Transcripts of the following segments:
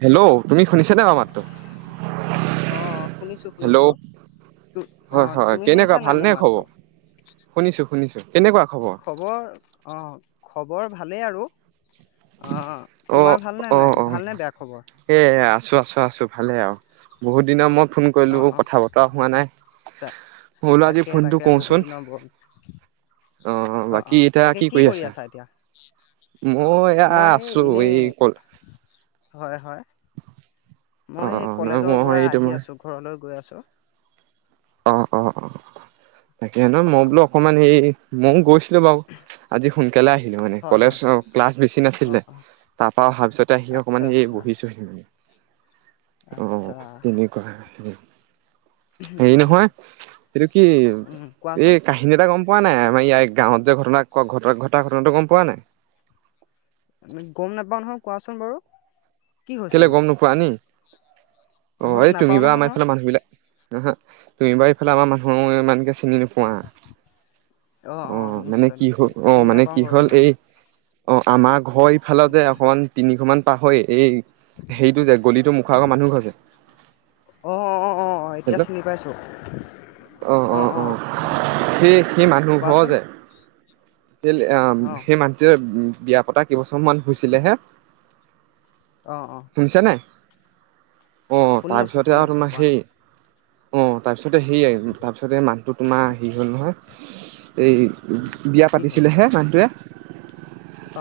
Hello তুমি শুনিছানে বাৰো মোৰ মাতটো? অঁ শুনিছোঁ হেল্ল' শুনিছোঁ হয় অঁ হয় তুমি কেনেকুৱা শুনিছা নাই ভালনে মোৰ মাতটো খবৰ? শুনিছো শুনিছো কেনেকুৱা খবৰ অ খবৰ বৰ ভালেই আৰু, অ অ' তোমাৰ ভালনে নাই ভালনে বেয়া খবৰ? আ চো আছো আছো ভালে আৰু বহুত দিনৰ মূৰত ফোন অ', কৰিলো অ', কথা বতৰা হোৱা নাই তা মই বোলো আজি তাকে ফোনটো তাকে বহুত কওঁচোন দিনৰ মূৰত অ বাকী এতিয়া কি কৰি আছা? মই এয়া আছো এনেই অকল হয় হয়। মই অ' অ' নহয় কলেজৰ মই পৰা এই আহি তোমাৰ আছো ঘৰলৈ গৈ আছো। [unintelligible] অঁ অঁ অঁ। তাকে নহ মই অ', বোলো অকণমান হেই, মই, বাৰু আজি সোনকালে আহিলো মানে হয় কলেজ হয়, ক্লাছ বেছি নাছিলে অ', অ', তাৰপা অহাৰ পিছতে আহি আচ্ছা অকমান আচ্ছা বহিছোহি মানে। অ আচ্ছা তেনেকুৱা। হেৰি উম, নহয় এইটো কি উম, কোৱাচোন? এই কাহিনী এটা গম পোৱা নাই আমাৰ ইয় গাঁৱত যে ঘটনা? ক ঘ ঘটা ঘটনাটো গম পোৱা নাই? গম নাপাও নহয় কোৱাচোন বাৰু- কি কেলে হৈছিলনো? গম নোপোৱা নি? [unintelligible] অ অহ, এই তুমি নাপাওঁ বাা নহয় আমাৰ মই। এইফালে মানুহ বিলাক। নহয় তুমি বাৰু আমাৰ এইফালে মানুহমানে, চিনি নোপোৱা অ মানে কি হ অ চিনি মানে নাপাওঁ কি বাৰু হ'ল ইমান এই অ আমাৰ ঘৰ ইফাল যে অকমান তিনিঘৰমান, পাহৰি এই, সেইটো যে গলিটো মুখা আগৰ মানুহ ঘৰ যে অ অ অ অ এতিয়া চিনি পাইছোঁ অ অ অ সেই সেই মানুহ ঘৰ কোৱাচোন যে, অ সেই মানটোৱে। বিয়া পতা কেইবছৰমান হৈছিলেহে, অ অ শুনিছা নাই? অঁ শুনি আছোঁ তাৰপিছতে শুনি আৰু আছোঁ তোমাৰ কোৱা হেই, অ তাৰপিছতে সেইয়াই তাৰপিছতে মানুহটো তোমাৰ হেৰি হ'ল নহয় এই, বিয়া কি হ'ল পাতিছিলেহে মানুহটোৱে,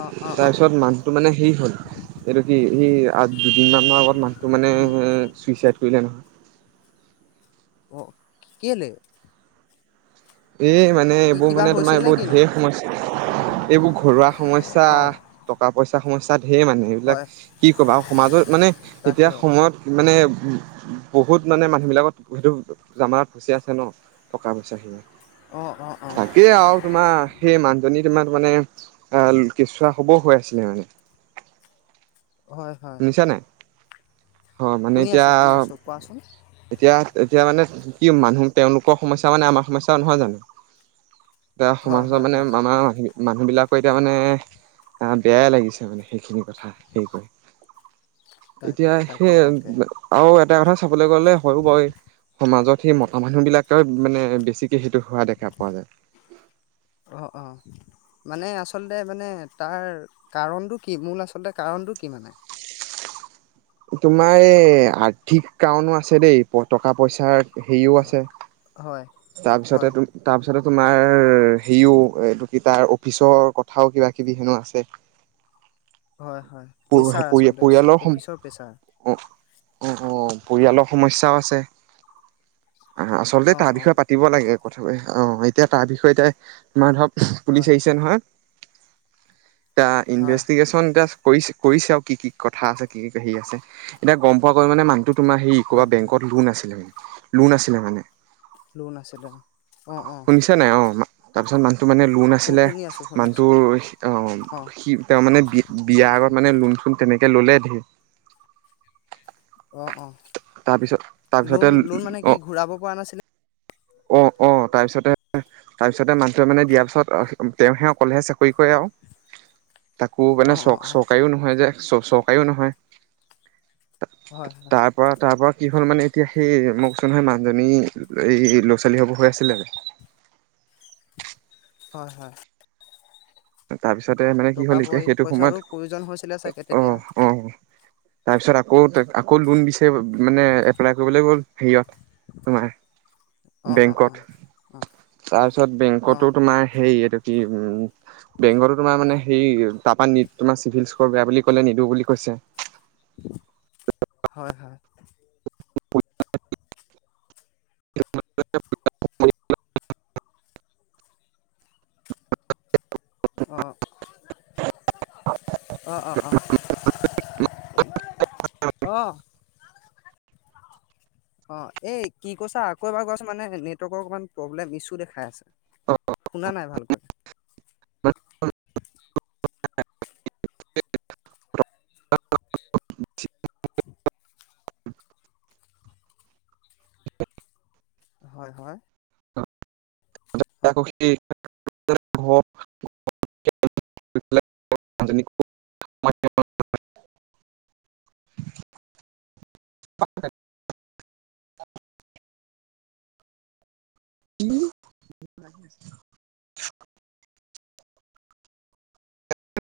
অ অ অ তাৰপিছত মানুহটো মানে হেই হ'ল এইটো কি, দুদিন মানৰ আগত মানুহটো মানে উম চুইচাইড কৰিলে। উ [inaudible] অ কেলে, এই মানে কি এইবোৰ কিবা মানে তোমাৰ হৈছিল নে এইবোৰ কিনো ধেৰ সমস্যা এইবোৰ ঘৰুৱা সমস্যা অ টকা পইচা। পইচা সমস্যা, সেয়ে মানে হয় এইবিলাক কি ক'বা আৰু সমাজত মানে এতিয়া তাকে সময়ত মানে, উ বহুত মানে মানুহ বিলাকত সেইটো জামানত ফচি আছে ন টকা পইচা খিনি, অ অ অ তাকেই আৰু তোমাৰ সেই মানুহজনী, কিমান মানে অহ কেঁচুৱা হ'ব হৈ আছিলে মানে। হয় হয়। অ মানে শুনি এতিয়া আছোঁ শুনি আছোঁ কোৱাচোন এতিয়া এতিয়া মানে কি কি মানুহ তেওঁলোকৰ সমস্যা মানে আমাৰ সমস্যা। নহয় জানো? এয়া হয় সমাজৰ হয় মানে হয় মামাৰ মাহী মানুহ বিলাকৰ এতিয়া মানে আহ বেয়াই লাগিছে মানে সেইখিনি কথা তাক এতিয়া হে তাকে তাকে আৰু এটা কথা চাবলৈ গ'লে সৰু হয় সমাজত সেই মতা মানুহ বিলাকে মানে বেছিক হোৱা দেখা পোৱা যায়। অ অ মানে আচলতে মানে তাৰ কাৰণটো কি মূল আচলতে কাৰণটো কি মানে? তোমাৰ এই আৰ্থিক কাৰণো আছে দেই টকা পইচাৰ সেও আছে। হয় তাৰপিছতে হয় তাৰপিছত তোমাৰ হেৰিও এইটো কি তাৰ অফিচৰ কথাও কিবা কিবি হেনো আছে। হয় হয় প্ৰেছাৰ আচলতে পৰিয়ালৰ সম অফিচৰ প্ৰেছাৰ। অ অ অ পৰিয়ালৰ সমস্যাও আছে। আহ আচলতে অ তাৰ অ বিষয়ে পাতিব লাগে। কথা অ এতিয়া তাৰ বিষয়ে এ তোমাৰ ধৰ পুলিচ হয় আহিছে নহয়। এটা হয় ইনভেষ্টিগেশ্যন এতিয়া কৰিছে কৰিছে আৰু কি কি কথা আছে কি কি হেৰি আছে এতিয়া গম পোৱা গ'ল মানে মানুহটো তোমাৰ হৰি ক'ৰবা হয় হয় বেংকত লোন আছিলে লোন আছিলে মানে। লোন আছে তাৰ অঁ অ'। তাৰ পিছত মানে? মানে লোন ন শু আছিলে শুনি আছো শুনি আছো অ মানুহটোৰ সি তেওঁ তাৰ মানে বি বিয়া আগত মানে লোন চোন কেনেকে ললে ধেৰ অঁ অঁ। তাৰ পিছত তাৰপিছতে অ ঘূৰাব পৰা নাছিলে অ অ তাৰপিছতে তাৰপিছতে মানুহে মানে দিয়া পিছত তেওঁহে অকলেহে চাকৰি কৰে আও তাকো অ মানে অ চক অ চৰকাৰীও নহয় যে চ চ চৰকাৰীও নহয়। হয় হয় তাৰ পৰা তাৰ পৰা। কি হ'ল মানে এতিয়া, সেই মোক চোন মানুহজনী এই। ছোৱালী হ'ব হৈ আছিলে। হয় হয়। তাৰপিছতে মানে কি টকা হ'ল, এতিয়া পই সেইটো পইচাৰো সময়ত প্ৰয়োজন হৈছিলে চাগে অ তেতিয়া অ তাৰপিছ। অ, তাক আকৌ লোন দিছে। মানে, এপলাই কৰিবলৈ গ'ল। হেয়া তোৰ মায়ে [unintelligible] অ অ অ বেংকত অ তাৰপিছত, অ বেংকতো তোমাৰ হে এইটো। কি উম বেংকতো তোমাৰ মানে সেই তাৰ পৰা তোমাৰ চিভিল ইস্কৰ বেয়া বুলি কলে নিদো বুলি কৈছে। হয় হয়। [unintelligible] অঁ। অঁ অঁ অঁ। আহ। অ, এই কি কৈছা আকৌ এবাৰ কোৱা চোন, মানে নেটৱৰ্কৰ অকমান প্ৰব্লেম ইছ্যু দেখাই আছে শুনা নাই ভালকৈ। [unintelligible] [unintelligible] হয় হয়। [unintelligible] উম।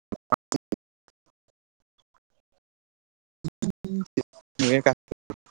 [unintelligible] ম ক [unintelligible]